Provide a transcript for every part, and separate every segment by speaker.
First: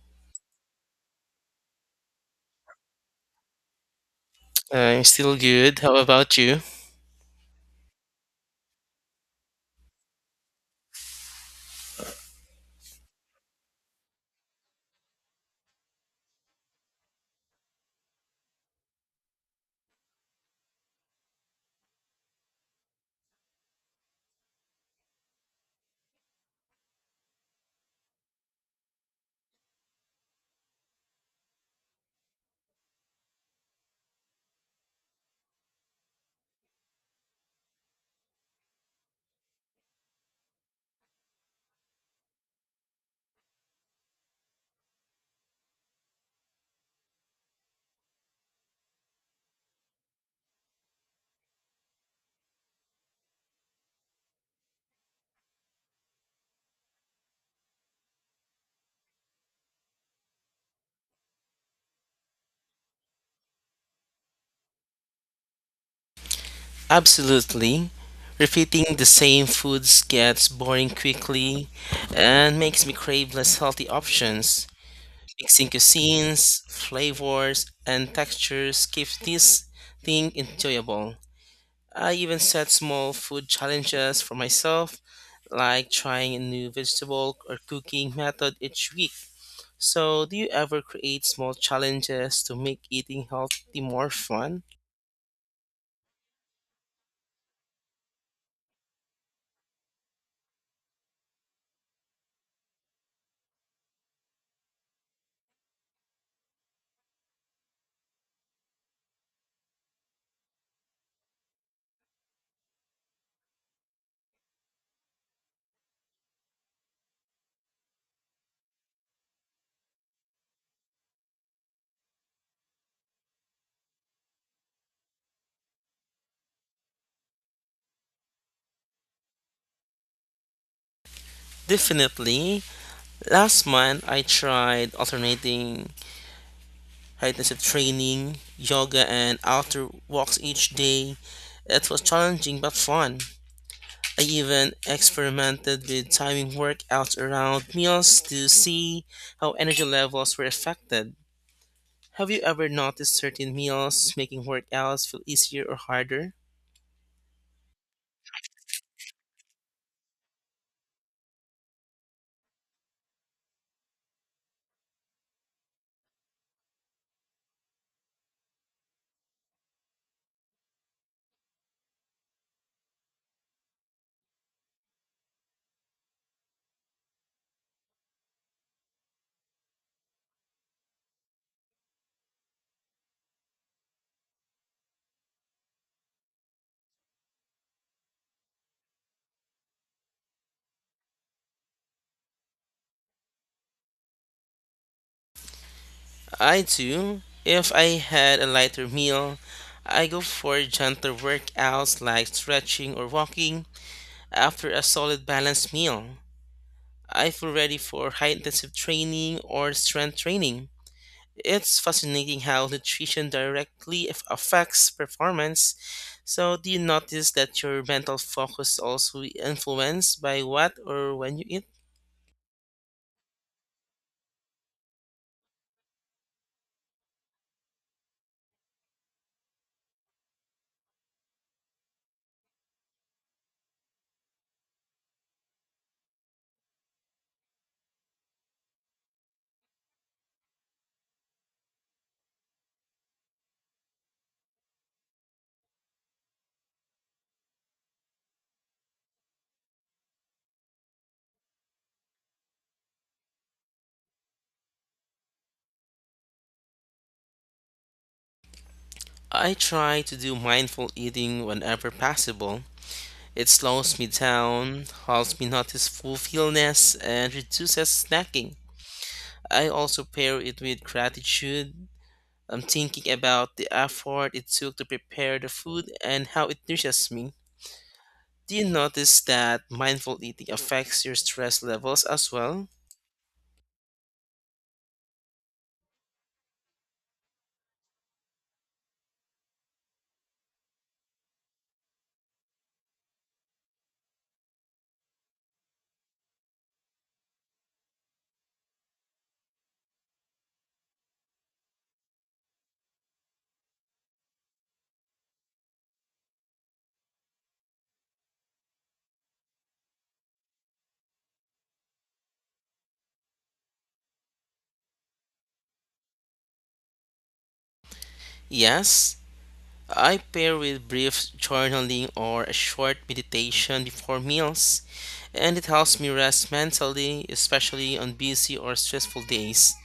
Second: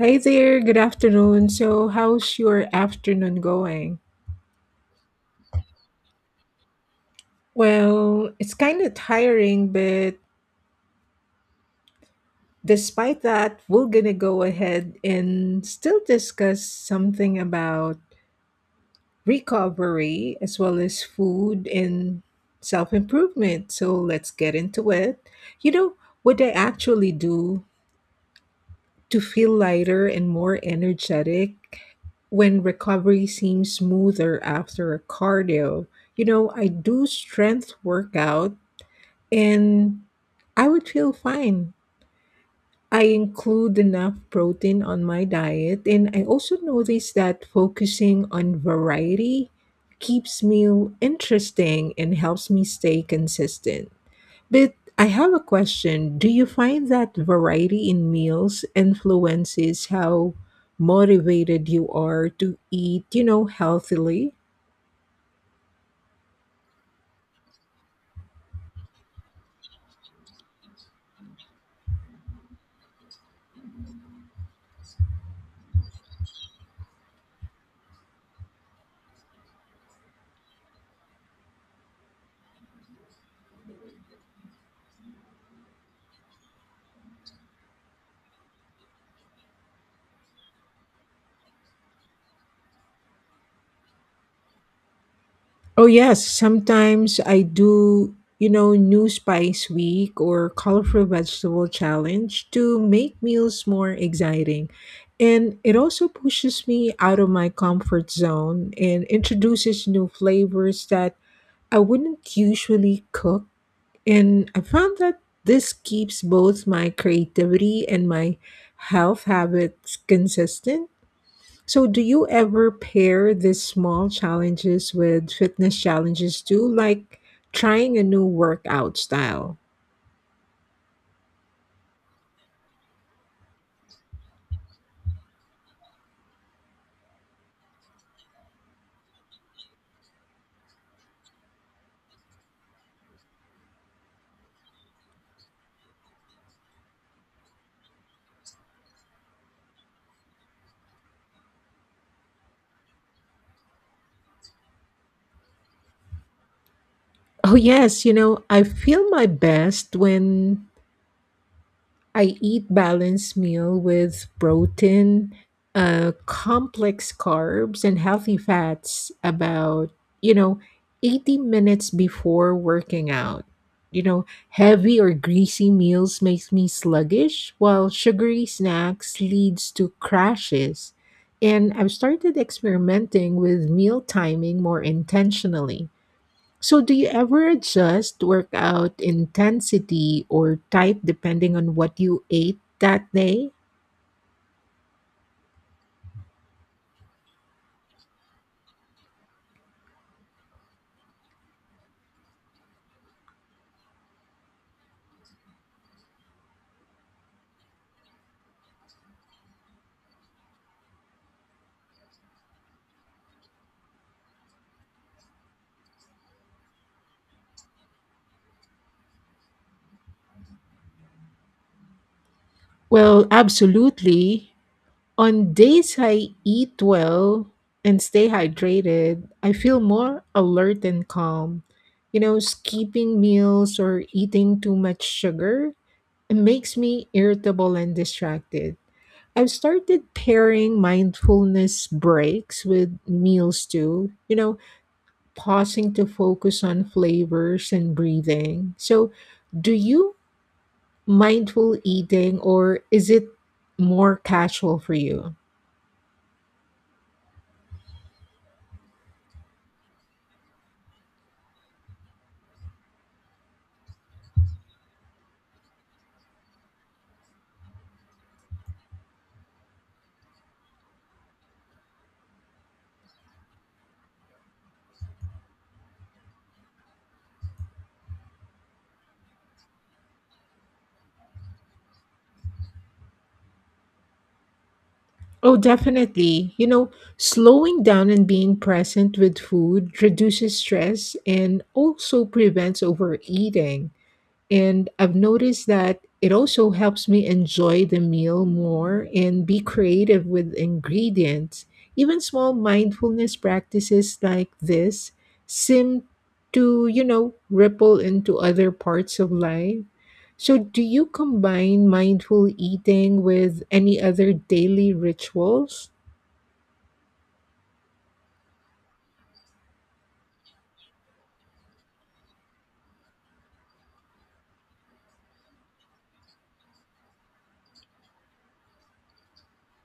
Speaker 1: Hi there, good afternoon. So, how's your afternoon going?
Speaker 2: I'm still good. How about you?
Speaker 1: Well, it's kind of tiring, but despite that, we're gonna go ahead and still discuss something about recovery as well as food and self improvement. So, let's get into it. You know, what I actually do to feel lighter and more energetic when recovery seems smoother after a cardio. I do strength workout and I would feel fine. I include enough protein on my diet and I also notice that focusing on variety keeps me interesting and helps me stay consistent. But I have a question. Do you find that variety in meals influences how motivated you are to eat, healthily?
Speaker 2: Absolutely. Repeating the same foods gets boring quickly and makes me crave less healthy options. Mixing cuisines, flavors, and textures keeps this thing enjoyable. I even set small food challenges for myself, like trying a new vegetable or cooking method each week. So, do you ever create small challenges to make eating healthy more fun?
Speaker 1: Oh, yes. Sometimes I do, new spice week or colorful vegetable challenge to make meals more exciting. And it also pushes me out of my comfort zone and introduces new flavors that I wouldn't usually cook. And I found that this keeps both my creativity and my health habits consistent. So, do you ever pair these small challenges with fitness challenges too, like trying a new workout style?
Speaker 2: Definitely. Last month, I tried alternating fitness and training, yoga, and outdoor walks each day. It was challenging but fun. I even experimented with timing workouts around meals to see how energy levels were affected. Have you ever noticed certain meals making workouts feel easier or harder?
Speaker 1: Oh, yes. I feel my best when I eat balanced meal with protein, complex carbs, and healthy fats about, you know, 80 minutes before working out. Heavy or greasy meals makes me sluggish, while sugary snacks leads to crashes. And I've started experimenting with meal timing more intentionally. So, do you ever adjust workout intensity or type depending on what you ate that day?
Speaker 2: I do. If I had a lighter meal, I go for gentler workouts like stretching or walking. After a solid balanced meal, I feel ready for high intensive training or strength training. It's fascinating how nutrition directly affects performance. So, do you notice that your mental focus is also influenced by what or when you eat?
Speaker 1: Well, absolutely. On days I eat well and stay hydrated, I feel more alert and calm. Skipping meals or eating too much sugar it makes me irritable and distracted. I've started pairing mindfulness breaks with meals too, pausing to focus on flavors and breathing. So, do you mindful eating or is it more casual for you?
Speaker 2: I try to do mindful eating whenever possible. It slows me down, helps me notice fulfillness, and reduces snacking. I also pair it with gratitude. I'm thinking about the effort it took to prepare the food and how it nourishes me. Do you notice that mindful eating affects your stress levels as well?
Speaker 1: Oh, definitely. Slowing down and being present with food reduces stress and also prevents overeating. And I've noticed that it also helps me enjoy the meal more and be creative with ingredients. Even small mindfulness practices like this seem to, ripple into other parts of life. So, do you combine mindful eating with any other daily rituals?
Speaker 2: Yes, I pair with brief journaling or a short meditation before meals, and it helps me rest mentally, especially on busy or stressful days.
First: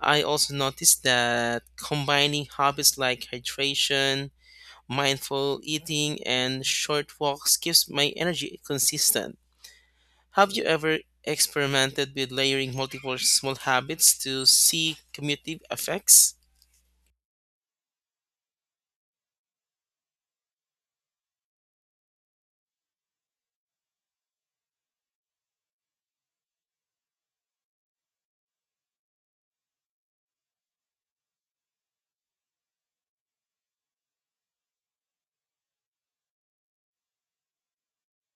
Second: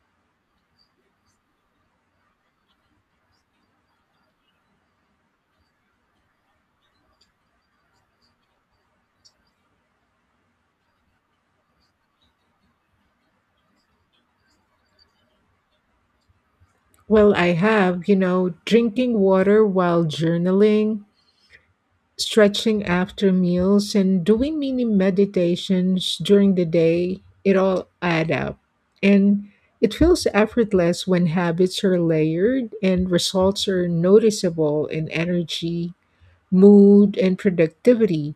Speaker 2: I also noticed that combining hobbies like hydration, mindful eating, and short walks keeps my energy consistent. Have you ever experimented with layering multiple small habits to see cumulative effects?
Speaker 1: Well, I have, drinking water while journaling, stretching after meals and doing mini meditations during the day, it all add up. And it feels effortless when habits are layered and results are noticeable in energy, mood, and productivity.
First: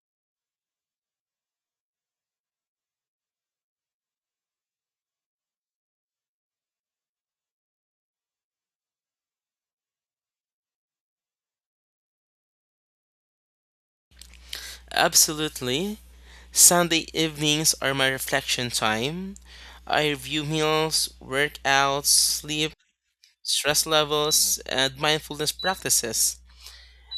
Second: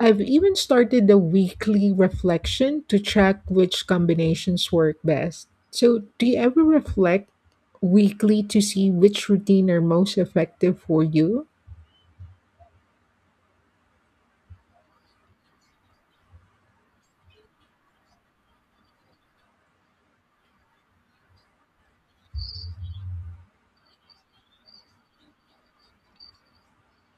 Speaker 1: I've even started a weekly reflection to track which combinations work best. So, do you ever reflect weekly to see which routine are most effective for you?
Speaker 2: Absolutely. Sunday evenings are my reflection time. I review meals, workouts, sleep, stress levels, and mindfulness practices.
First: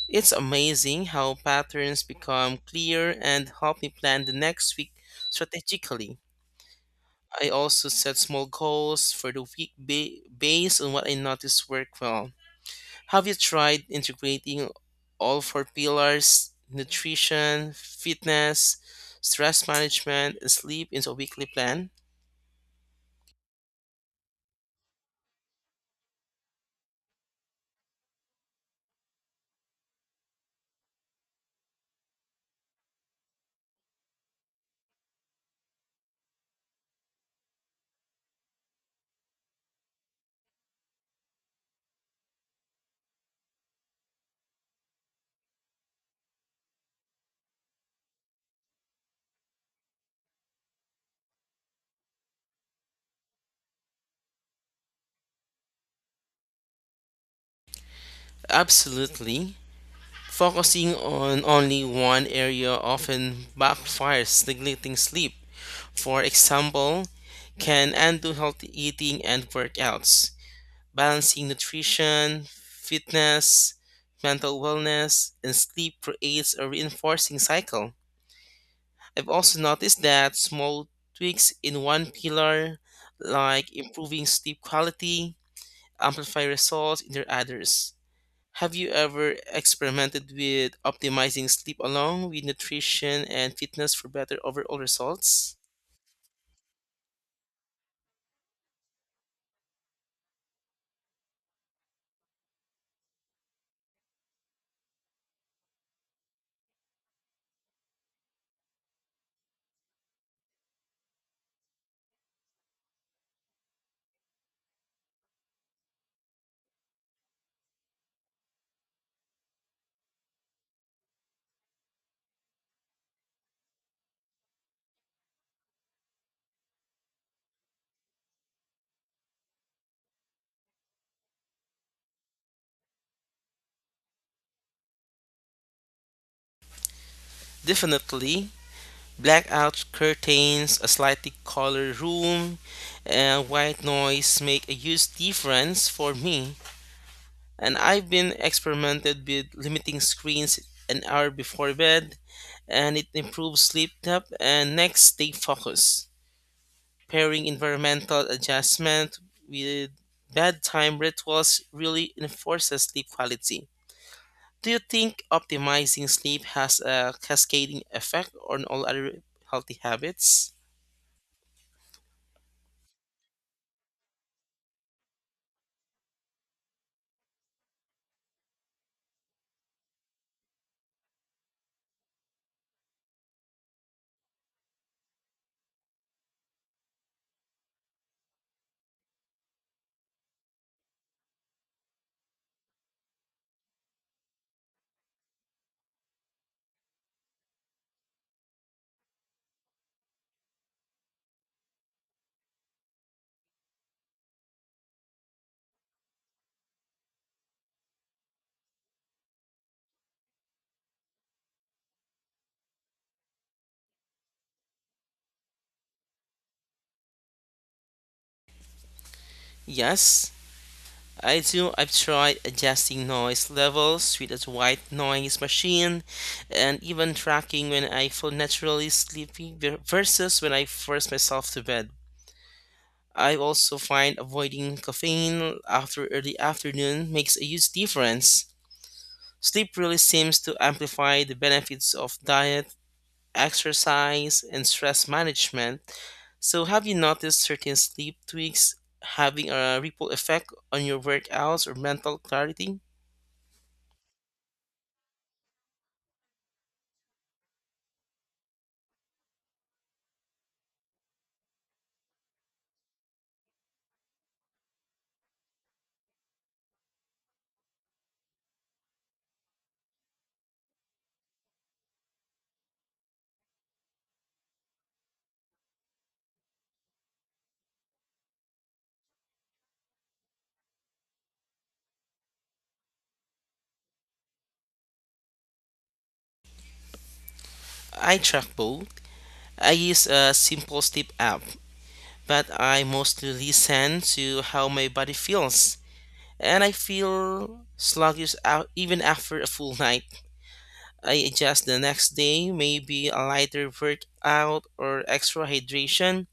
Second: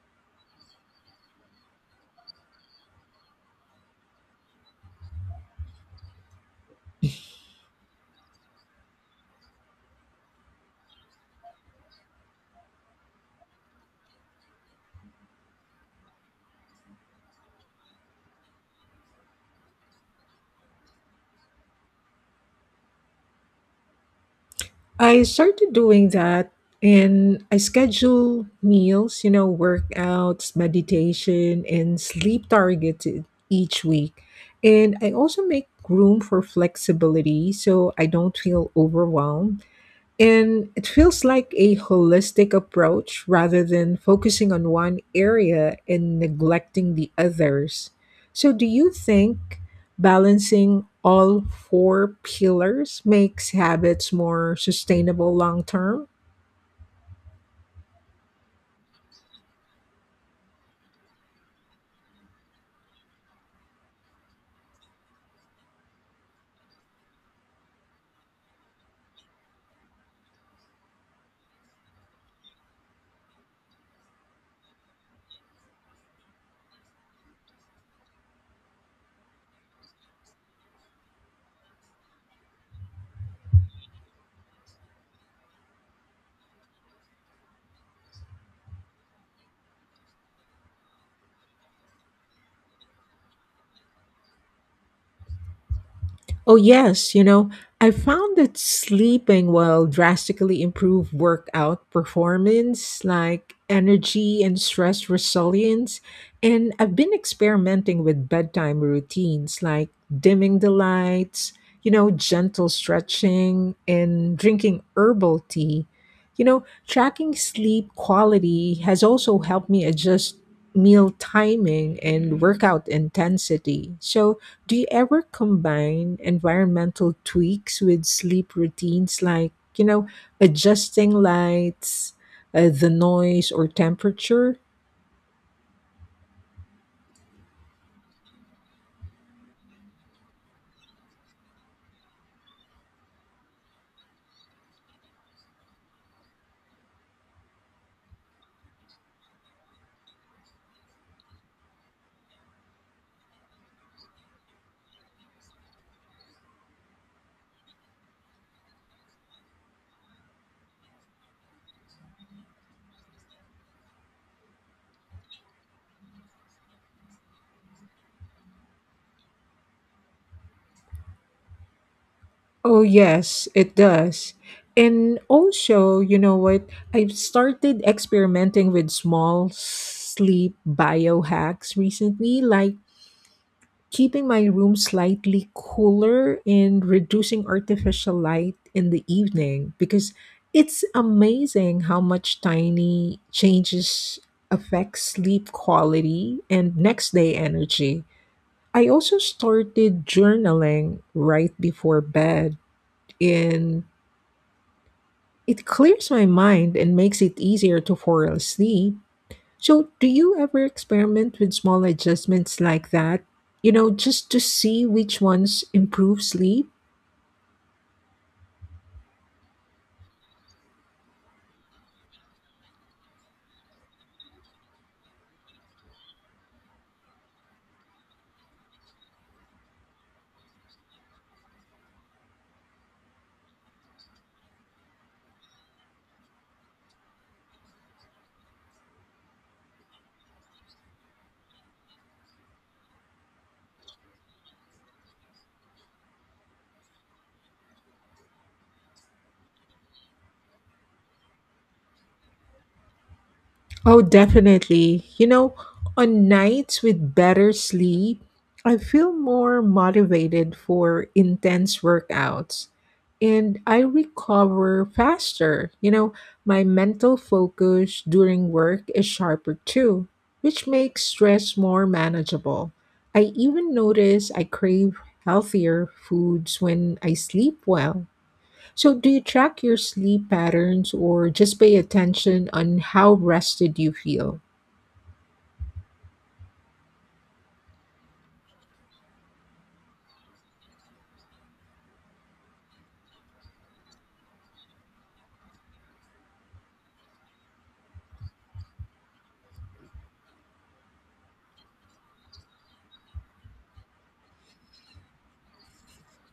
Speaker 2: It's amazing how patterns become clear and help me plan the next week strategically. I also set small goals for the week based on what I notice work well. Have you tried integrating all four pillars, nutrition, fitness, stress management, and sleep into a weekly plan?
Speaker 1: I started doing that and I schedule meals, workouts, meditation, and sleep targeted each week. And I also make room for flexibility so I don't feel overwhelmed. And it feels like a holistic approach rather than focusing on one area and neglecting the others. So, do you think balancing all four pillars makes habits more sustainable long term?
Speaker 2: Absolutely. Focusing on only one area often backfires, neglecting sleep, for example, can undo healthy eating and workouts. Balancing nutrition, fitness, mental wellness, and sleep creates a reinforcing cycle. I've also noticed that small tweaks in one pillar, like improving sleep quality, amplify results in their others. Have you ever experimented with optimizing sleep along with nutrition and fitness for better overall results?
Speaker 1: Oh, yes. I found that sleeping will drastically improve workout performance, like energy and stress resilience. And I've been experimenting with bedtime routines like dimming the lights, gentle stretching, and drinking herbal tea. Tracking sleep quality has also helped me adjust meal timing and workout intensity. So, do you ever combine environmental tweaks with sleep routines like, adjusting lights, the noise, or temperature?
Speaker 2: Definitely. Blackout curtains, a slightly colored room, and white noise make a huge difference for me. And I've been experimented with limiting screens an hour before bed, and it improves sleep depth and next day focus. Pairing environmental adjustment with bedtime rituals really enforces sleep quality. Do you think optimizing sleep has a cascading effect on all other healthy habits?
Speaker 1: Oh, yes, it does. And also, you know what? I've started experimenting with small sleep biohacks recently, like keeping my room slightly cooler and reducing artificial light in the evening because it's amazing how much tiny changes affect sleep quality and next day energy. I also started journaling right before bed and it clears my mind and makes it easier to fall asleep. So, do you ever experiment with small adjustments like that? You know, just to see which ones improve sleep?
Speaker 2: Yes. I do. I've tried adjusting noise levels with a white noise machine and even tracking when I feel naturally sleepy versus when I force myself to bed. I also find avoiding caffeine after early afternoon makes a huge difference. Sleep really seems to amplify the benefits of diet, exercise, and stress management. So, have you noticed certain sleep tweaks having a ripple effect on your workouts or mental clarity?
Speaker 1: Oh, definitely. On nights with better sleep, I feel more motivated for intense workouts and I recover faster. My mental focus during work is sharper too, which makes stress more manageable. I even notice I crave healthier foods when I sleep well. So, do you track your sleep patterns or just pay attention on how rested you feel?
Speaker 2: I track both. I use a simple sleep app, but I mostly listen to how my body feels. And I feel sluggish out even after a full night. I adjust the next day, maybe a lighter workout or extra hydration.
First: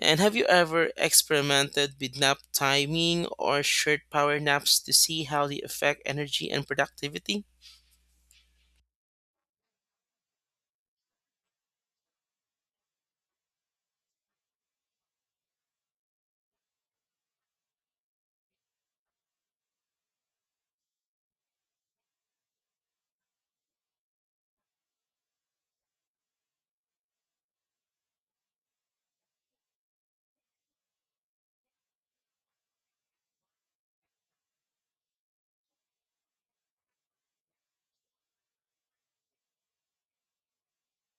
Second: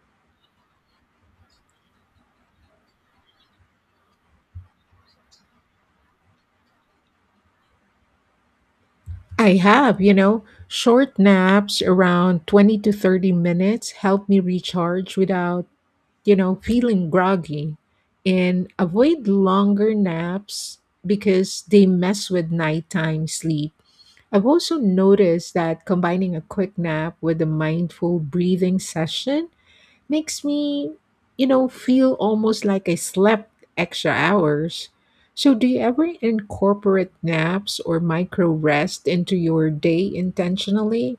Speaker 2: And have you ever experimented with nap timing or short power naps to see how they affect energy and productivity?
Speaker 1: I have, short naps around 20 to 30 minutes help me recharge without, feeling groggy and avoid longer naps because they mess with nighttime sleep. I've also noticed that combining a quick nap with a mindful breathing session makes me, feel almost like I slept extra hours. So, do you ever incorporate naps or micro rest into your day intentionally?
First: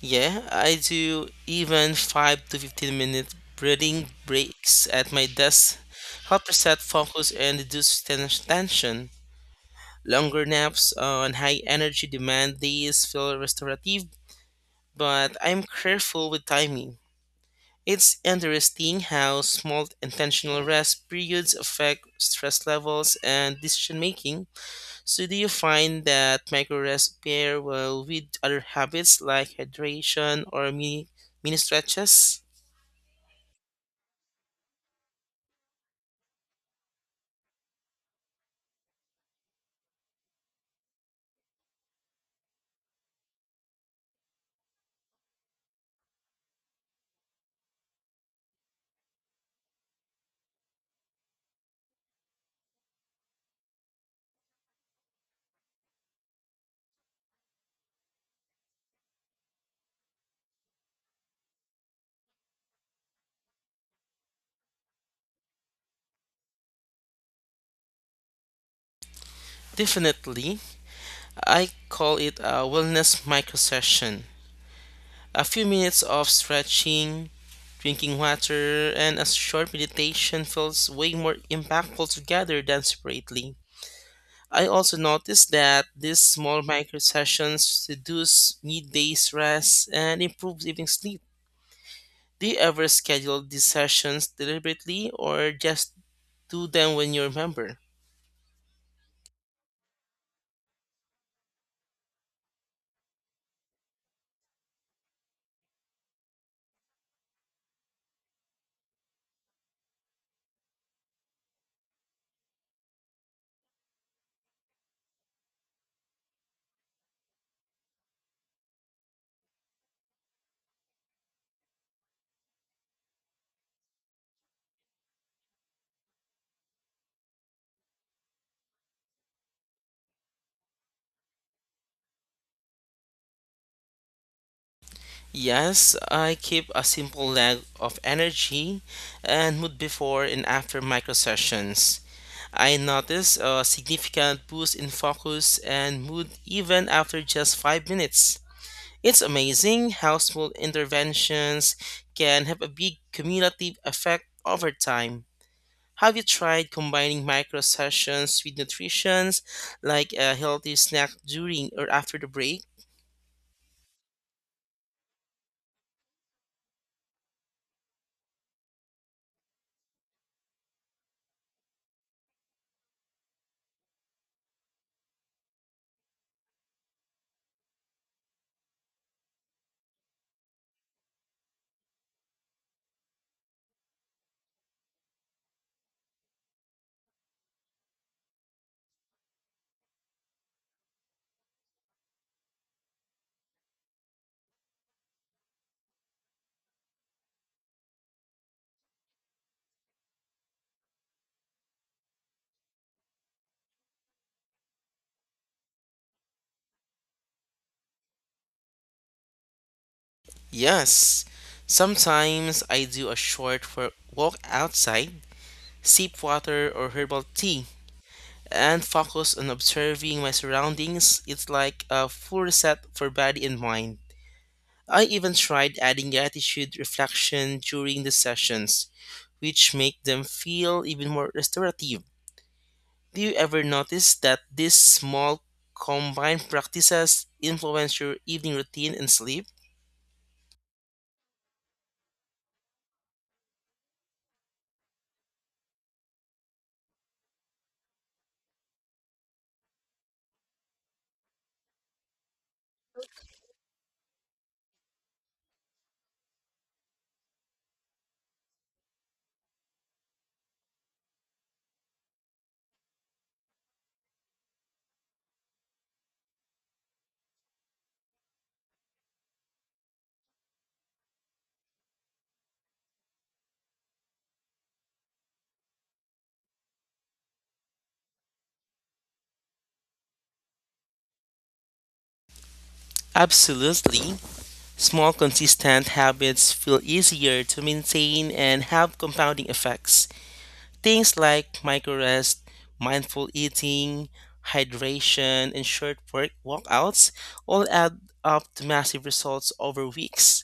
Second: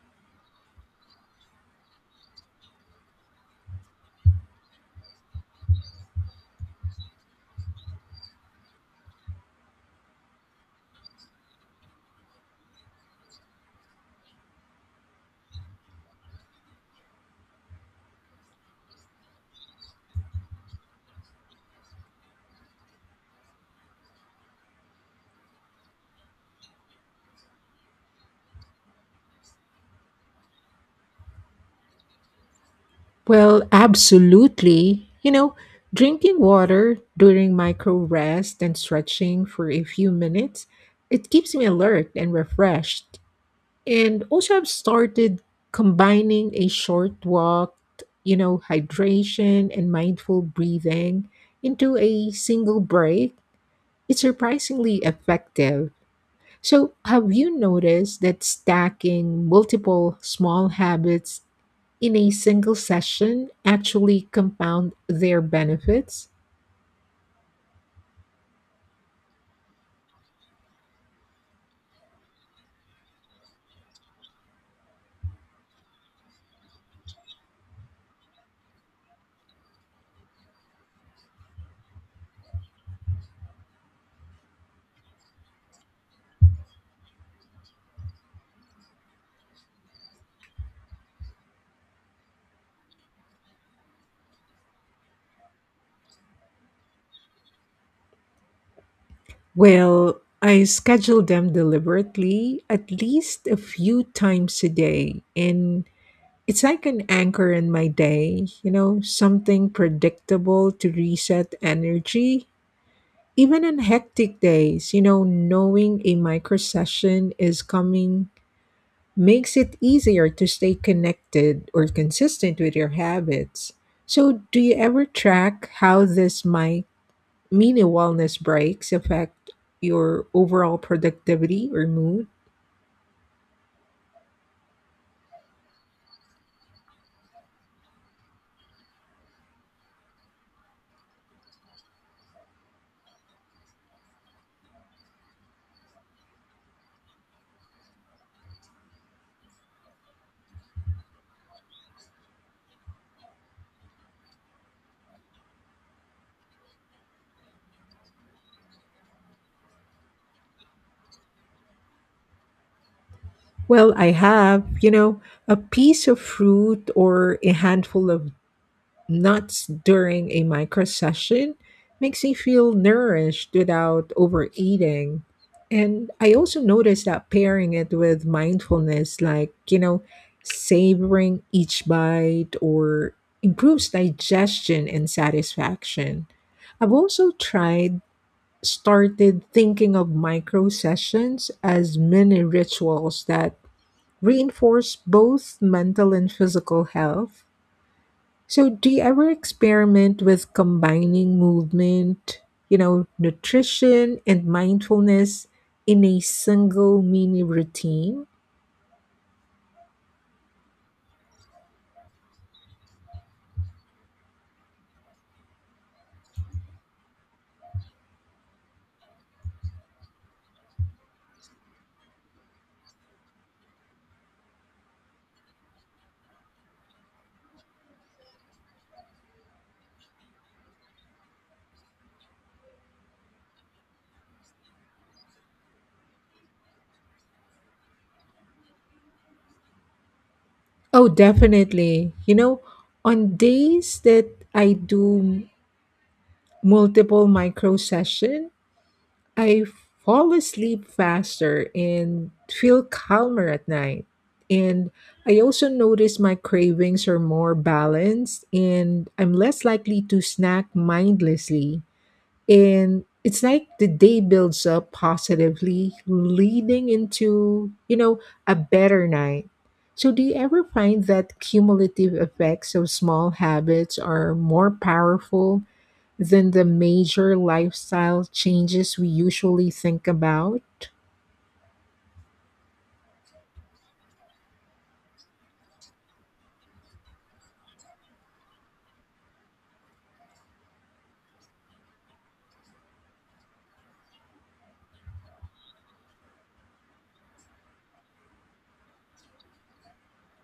Speaker 2: Yeah, I do. Even 5 to 15 minute breathing breaks at my desk help reset focus and reduce tension. Longer naps on high energy demand days feel restorative, but I'm careful with timing. It's interesting how small intentional rest periods affect stress levels and decision making. So, do you find that micro rest pair well with other habits like hydration or mini stretches?
Speaker 1: Well, absolutely. Drinking water during micro rest and stretching for a few minutes, it keeps me alert and refreshed. And also, I've started combining a short walk, hydration and mindful breathing into a single break. It's surprisingly effective. So, have you noticed that stacking multiple small habits in a single session actually compound their benefits?
Speaker 2: Definitely. I call it a wellness micro session. A few minutes of stretching, drinking water, and a short meditation feels way more impactful together than separately. I also noticed that these small micro sessions reduce midday stress and improve evening sleep. Do you ever schedule these sessions deliberately or just do them when you remember?
Speaker 1: Well, I schedule them deliberately at least a few times a day, and it's like an anchor in my day, something predictable to reset energy. Even on hectic days, knowing a micro session is coming makes it easier to stay connected or consistent with your habits. So, do you ever track how this my mini wellness breaks affect your overall productivity or mood?
Speaker 2: Yes, I keep a simple log of energy and mood before and after micro sessions. I notice a significant boost in focus and mood even after just 5 minutes. It's amazing how small interventions can have a big cumulative effect over time. Have you tried combining micro sessions with nutrition, like a healthy snack during or after the break?
Speaker 1: Well, I have, a piece of fruit or a handful of nuts during a micro session makes me feel nourished without overeating. And I also noticed that pairing it with mindfulness, like, savoring each bite or improves digestion and satisfaction. I've also tried started thinking of micro sessions as mini rituals that reinforce both mental and physical health. So, do you ever experiment with combining movement, nutrition and mindfulness in a single mini routine?
Speaker 2: Yes. Sometimes I do a short walk outside, sip water or herbal tea, and focus on observing my surroundings. It's like a full reset for body and mind. I even tried adding gratitude reflection during the sessions, which make them feel even more restorative. Do you ever notice that these small combined practices influence your evening routine and sleep?
Speaker 1: Oh, definitely. On days that I do m- multiple micro session, I fall asleep faster and feel calmer at night. And I also notice my cravings are more balanced and I'm less likely to snack mindlessly. And it's like the day builds up positively leading into, a better night. So do you ever find that cumulative effects of small habits are more powerful than the major lifestyle changes we usually think about?
Speaker 2: Absolutely. Small consistent habits feel easier to maintain and have compounding effects. Things like micro rest, mindful eating, hydration, and short work walkouts all add up to massive results over weeks.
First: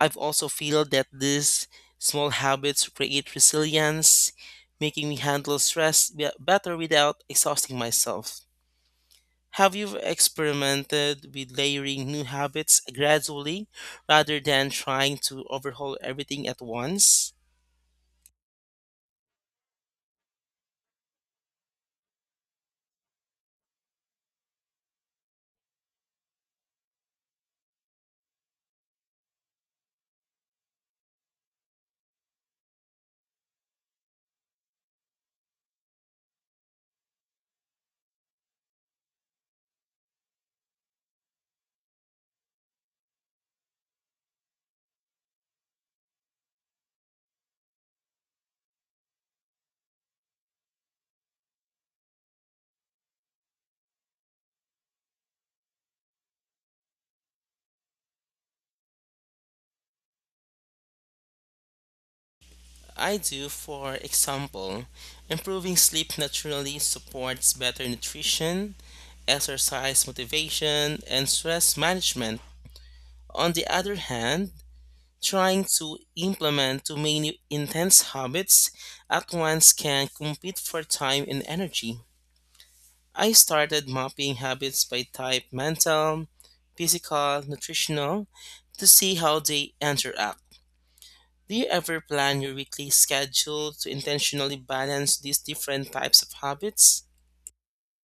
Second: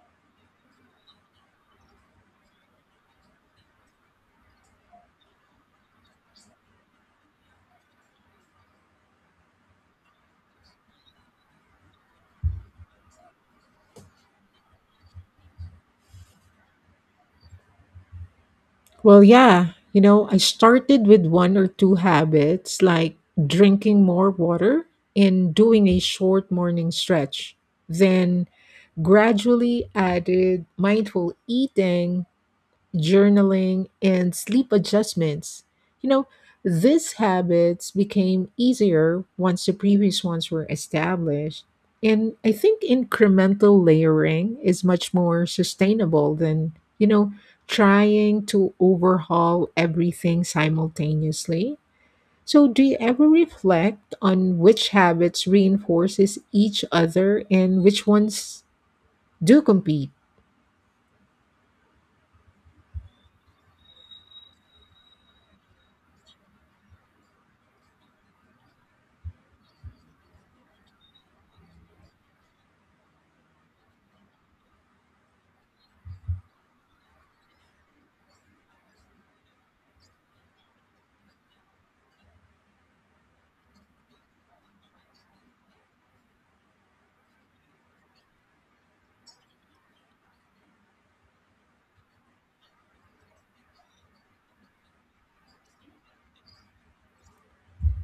Speaker 2: I've also feel that these small habits create resilience, making me handle stress better without exhausting myself. Have you experimented with layering new habits gradually rather than trying to overhaul everything at once?
Speaker 1: Well, yeah, I started with one or two habits like drinking more water and doing a short morning stretch, then gradually added mindful eating, journaling, and sleep adjustments. You know, these habits became easier once the previous ones were established. And I think incremental layering is much more sustainable than, trying to overhaul everything simultaneously. So, do you ever reflect on which habits reinforces each other and which ones do compete?
Speaker 2: I do. For example, improving sleep naturally supports better nutrition, exercise motivation, and stress management. On the other hand, trying to implement too many intense habits at once can compete for time and energy. I started mapping habits by type, mental, physical, nutritional, to see how they interact. Do you ever plan your weekly schedule to intentionally balance these different types of habits?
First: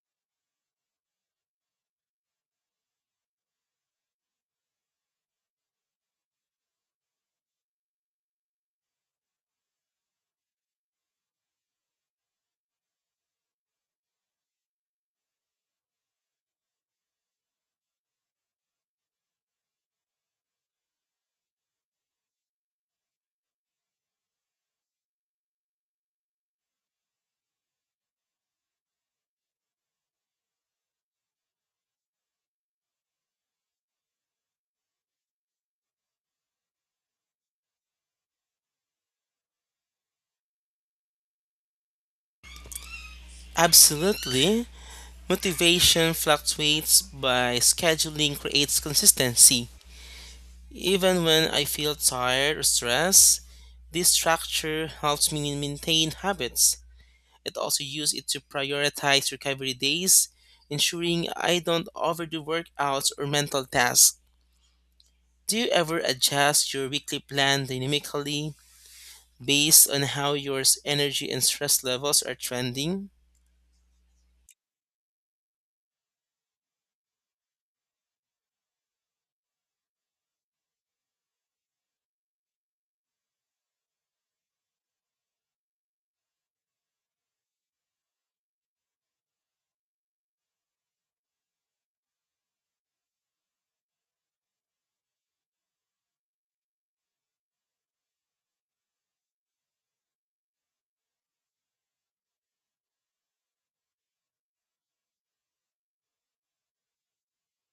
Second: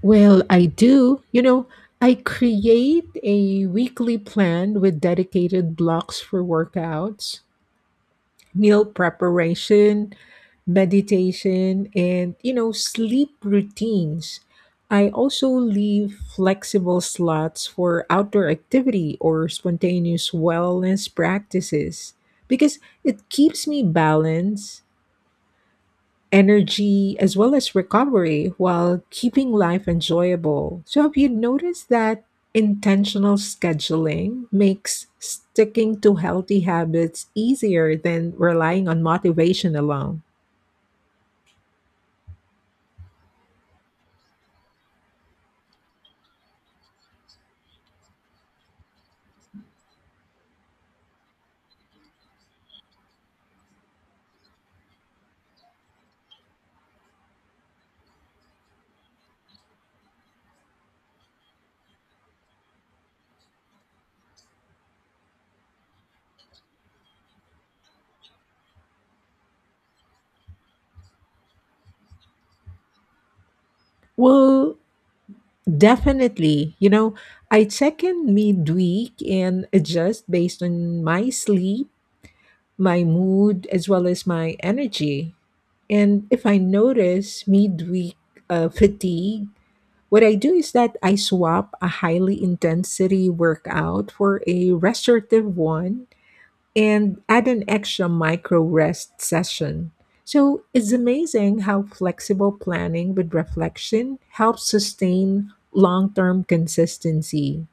Speaker 1: Well, I do. I create a weekly plan with dedicated blocks for workouts, meal preparation, meditation, and, sleep routines. I also leave flexible slots for outdoor activity or spontaneous wellness practices because it keeps me balanced energy as well as recovery while keeping life enjoyable. So, have you noticed that intentional scheduling makes sticking to healthy habits easier than relying on motivation alone?
Speaker 2: Absolutely. Motivation fluctuates by scheduling creates consistency. Even when I feel tired or stressed, this structure helps me maintain habits. It also use it to prioritize recovery days, ensuring I don't overdo workouts or mental tasks. Do you ever adjust your weekly plan dynamically based on how your energy and stress levels are trending?
Speaker 1: Well, definitely. I check in midweek and adjust based on my sleep, my mood, as well as my energy. And if I notice midweek fatigue, what I do is that I swap a highly intensity workout for a restorative one and add an extra micro rest session. So it's amazing how flexible planning with reflection helps sustain long term consistency.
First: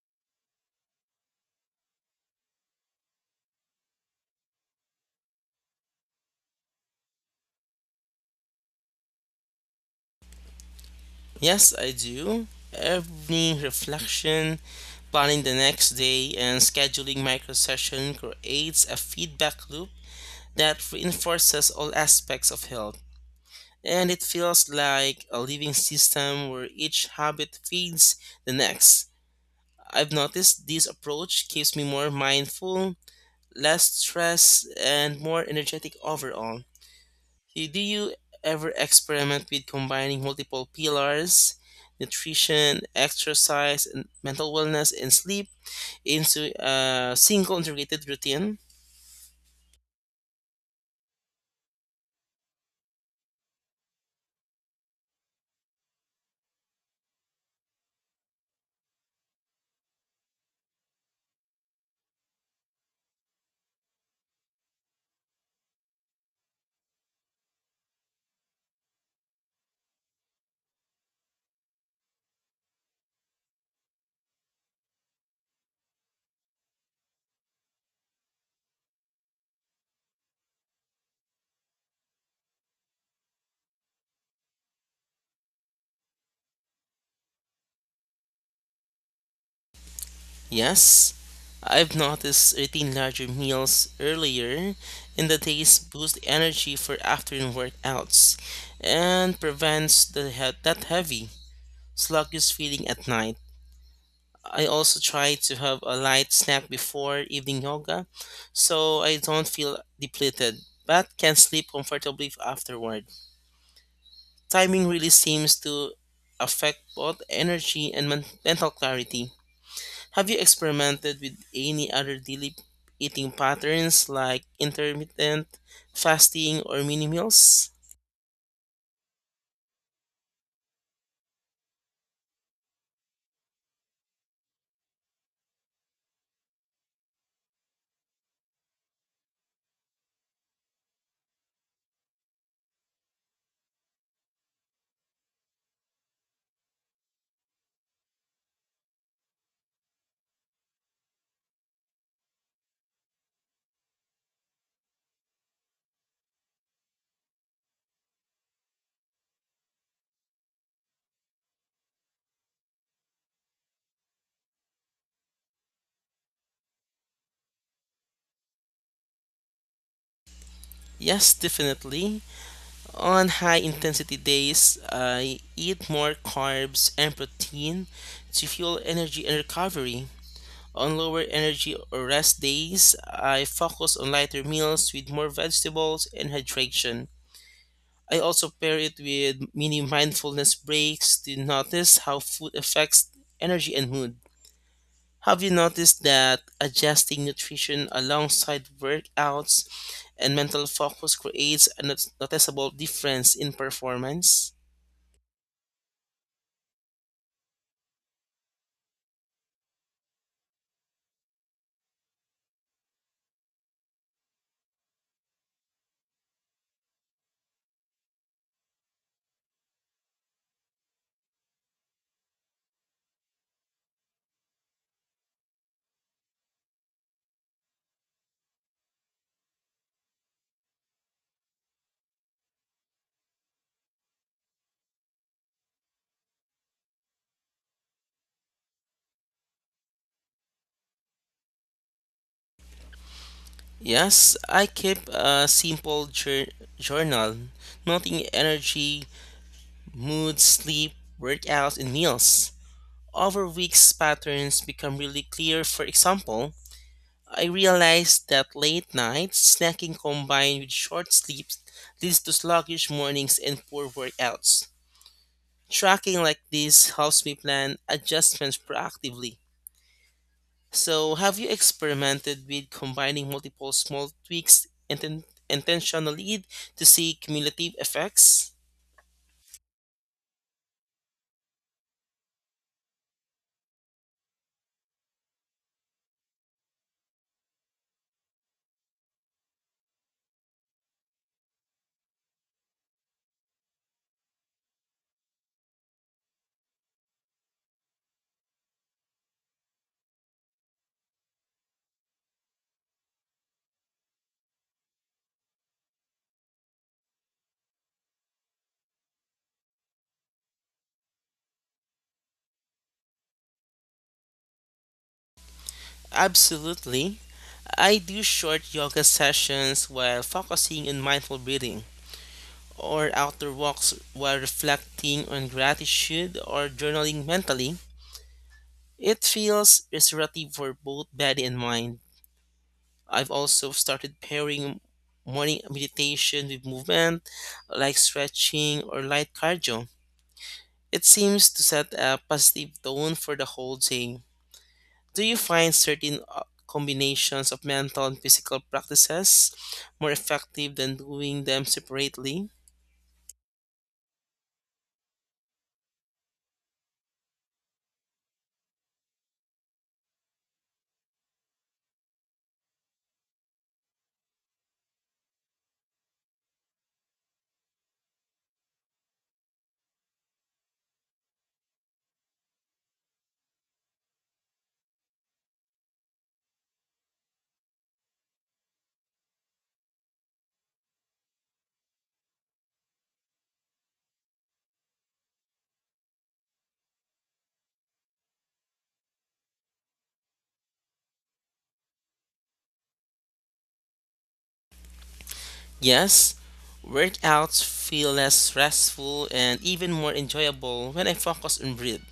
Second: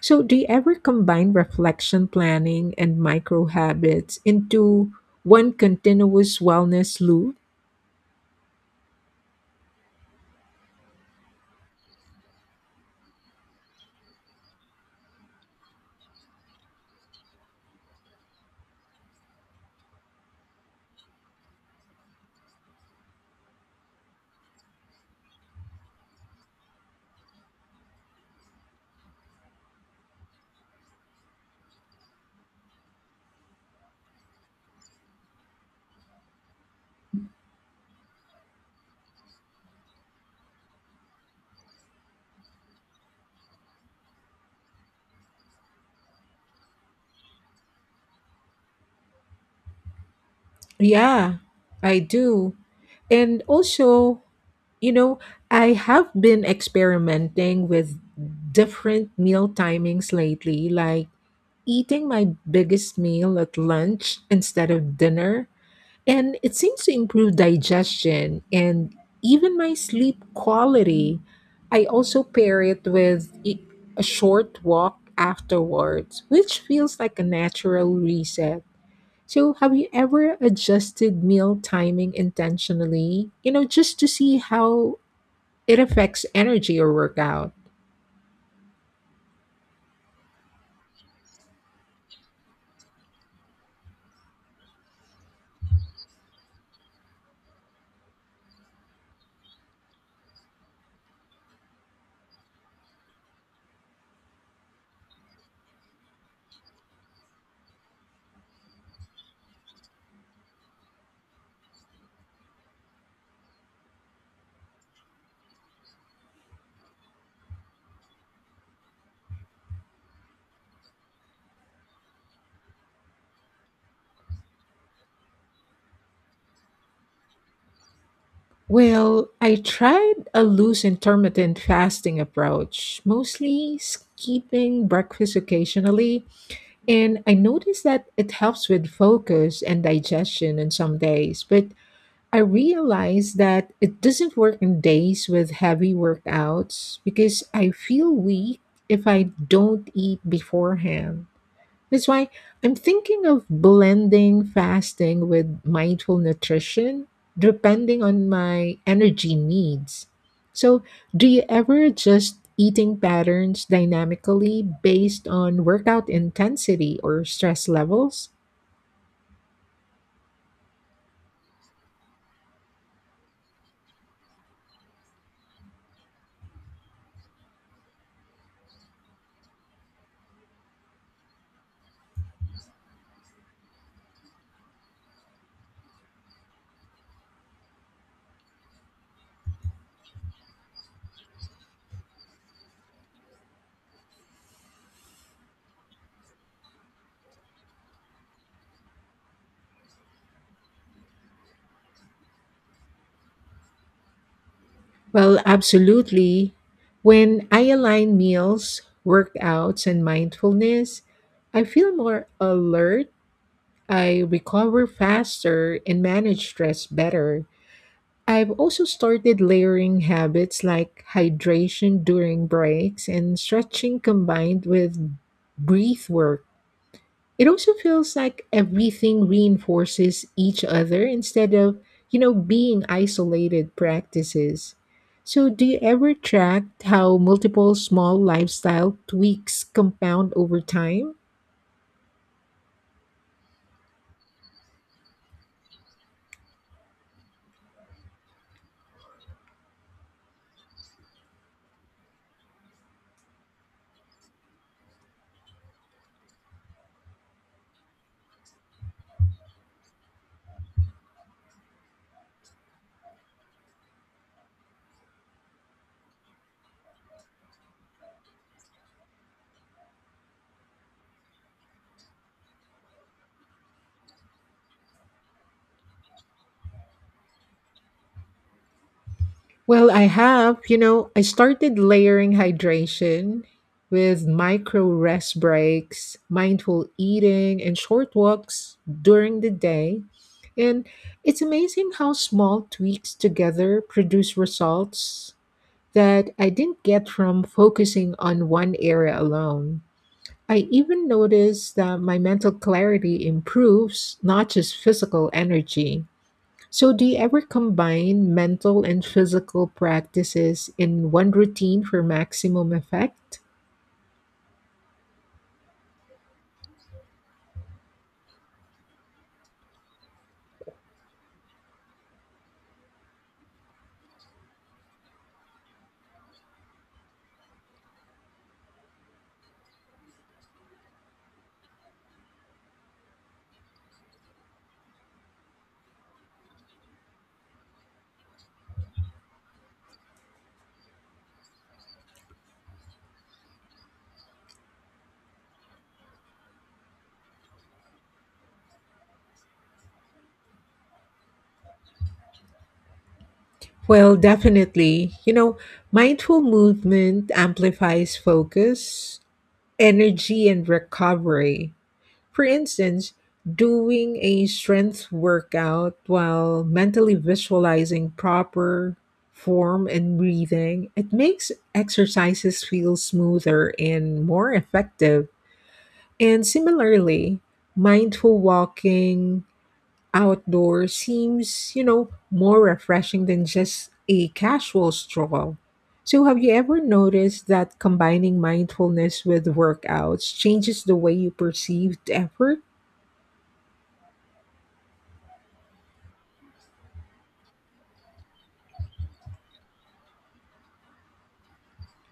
Speaker 1: So, do you ever combine reflection planning and micro habits into one continuous wellness loop?
Speaker 2: Yes, I do. Evening reflection, planning the next day, and scheduling micro session creates a feedback loop that reinforces all aspects of health. And it feels like a living system where each habit feeds the next. I've noticed this approach keeps me more mindful, less stressed, and more energetic overall. Do you ever experiment with combining multiple pillars, nutrition, exercise, and mental wellness and sleep into a single integrated routine?
Speaker 1: Yeah, I do. And also, you know, I have been experimenting with different meal timings lately, like eating my biggest meal at lunch instead of dinner. And it seems to improve digestion and even my sleep quality. I also pair it with a short walk afterwards, which feels like a natural reset. So, have you ever adjusted meal timing intentionally, just to see how it affects energy or workout?
Speaker 2: Yes, I've noticed eating larger meals earlier in the days boosts energy for afternoon workouts and prevents the that heavy, sluggish feeling at night. I also try to have a light snack before evening yoga so I don't feel depleted but can sleep comfortably afterward. Timing really seems to affect both energy and mental clarity. Have you experimented with any other daily eating patterns like intermittent fasting or mini meals?
Speaker 1: Well, I tried a loose intermittent fasting approach, mostly skipping breakfast occasionally, and I noticed that it helps with focus and digestion on some days, but I realize that it doesn't work in days with heavy workouts because I feel weak if I don't eat beforehand. That's why I'm thinking of blending fasting with mindful nutrition depending on my energy needs. So, do you ever adjust eating patterns dynamically based on workout intensity or stress levels?
Speaker 2: Yes, definitely. On high intensity days, I eat more carbs and protein to fuel energy and recovery. On lower energy or rest days, I focus on lighter meals with more vegetables and hydration. I also pair it with mini mindfulness breaks to notice how food affects energy and mood. Have you noticed that adjusting nutrition alongside workouts and mental focus creates a noticeable difference in performance?
Speaker 1: Well, absolutely. When I align meals, workouts, and mindfulness, I feel more alert, I recover faster, and manage stress better. I've also started layering habits like hydration during breaks and stretching combined with breath work. It also feels like everything reinforces each other instead of, being isolated practices. So, do you ever track how multiple small lifestyle tweaks compound over time?
Speaker 2: Yes, I keep a simple journal, noting energy, mood, sleep, workouts, and meals. Over weeks, patterns become really clear. For example, I realized that late nights snacking combined with short sleeps leads to sluggish mornings and poor workouts. Tracking like this helps me plan adjustments proactively. So, have you experimented with combining multiple small tweaks intentionally to see cumulative effects?
Speaker 1: Well, I have. I started layering hydration with micro rest breaks, mindful eating, and short walks during the day. And it's amazing how small tweaks together produce results that I didn't get from focusing on one area alone. I even noticed that my mental clarity improves, not just physical energy. So, do you ever combine mental and physical practices in one routine for maximum effect?
Speaker 2: Absolutely. I do short yoga sessions while focusing on mindful breathing, or outdoor walks while reflecting on gratitude or journaling mentally. It feels restorative for both body and mind. I've also started pairing morning meditation with movement like stretching or light cardio. It seems to set a positive tone for the whole day. Do you find certain combinations of mental and physical practices more effective than doing them separately?
Speaker 1: Well, definitely. Mindful movement amplifies focus, energy, and recovery. For instance, doing a strength workout while mentally visualizing proper form and breathing, it makes exercises feel smoother and more effective. And similarly, mindful walking outdoors seems, more refreshing than just a casual stroll. So, have you ever noticed that combining mindfulness with workouts changes the way you perceive effort?
Speaker 2: Yes, workouts feel less stressful and even more enjoyable when I focus on breath,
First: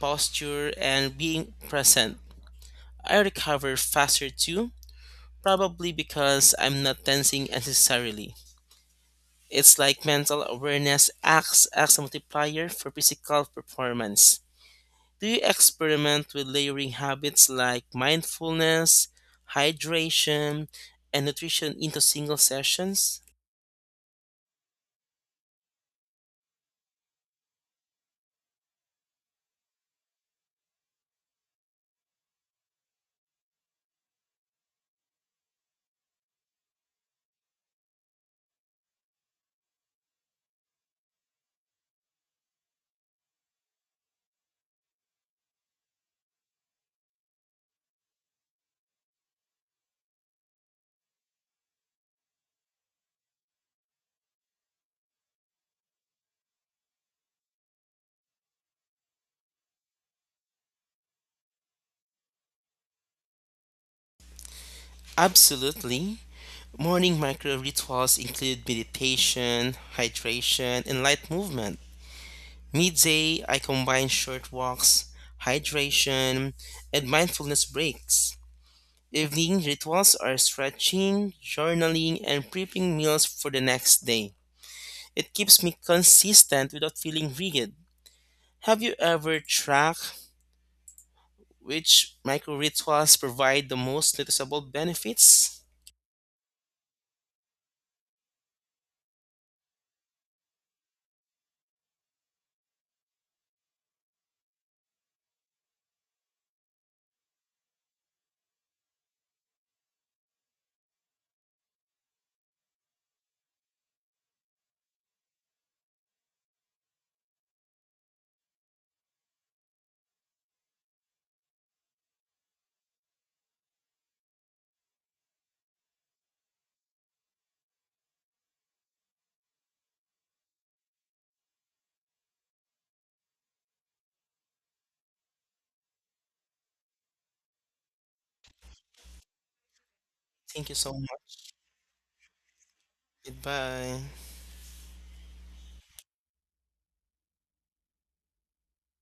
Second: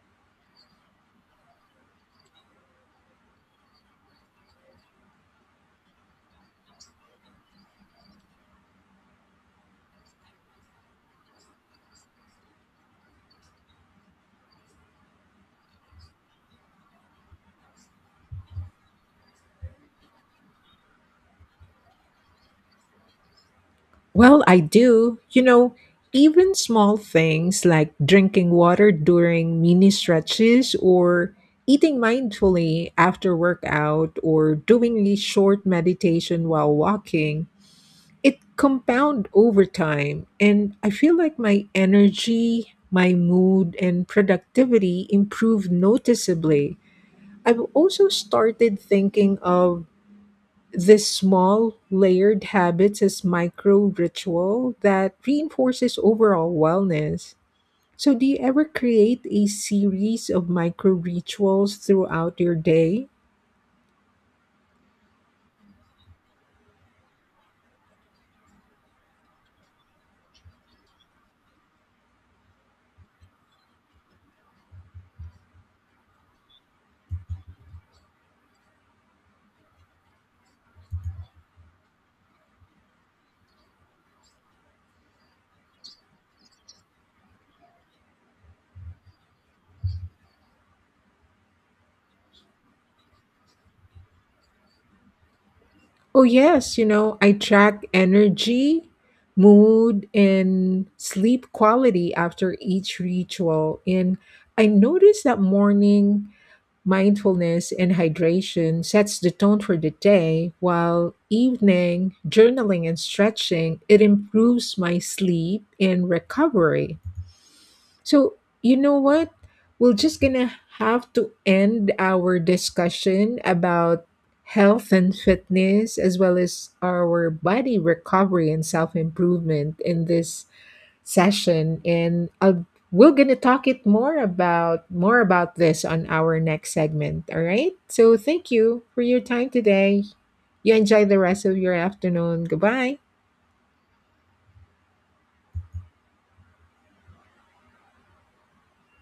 Speaker 2: posture, and being present. I recover faster too, probably because I'm not tensing unnecessarily. It's like mental awareness acts as a multiplier for physical performance. Do you experiment with layering habits like mindfulness, hydration, and nutrition into single sessions?
Speaker 1: Well, I do. Even small things like drinking water during mini stretches or eating mindfully after workout or doing a short meditation while walking, it compound over time and I feel like my energy, my mood and productivity improve noticeably. I've also started thinking of this small, layered habits as micro ritual that reinforces overall wellness. So, do you ever create a series of micro rituals throughout your day?
Speaker 2: Absolutely. Morning micro rituals include meditation, hydration, and light movement. Midday, I combine short walks, hydration, and mindfulness breaks. Evening rituals are stretching, journaling, and prepping meals for the next day. It keeps me consistent without feeling rigid. Have you ever tracked which micro rituals provide the most noticeable benefits?
Speaker 1: Oh, yes. I track energy, mood, and sleep quality after each ritual. And I notice that morning mindfulness and hydration sets the tone for the day while evening journaling and stretching it improves my sleep and recovery. So, you know what, we're just gonna have to end our discussion about health and fitness as well as our body recovery and self-improvement in this session. And we're going to talk it more about this on our next segment. All right, so thank you for your time today.
Speaker 2: Thank you
Speaker 1: You
Speaker 2: so
Speaker 1: enjoy the
Speaker 2: much.
Speaker 1: rest of your afternoon. Goodbye.
Speaker 2: Goodbye.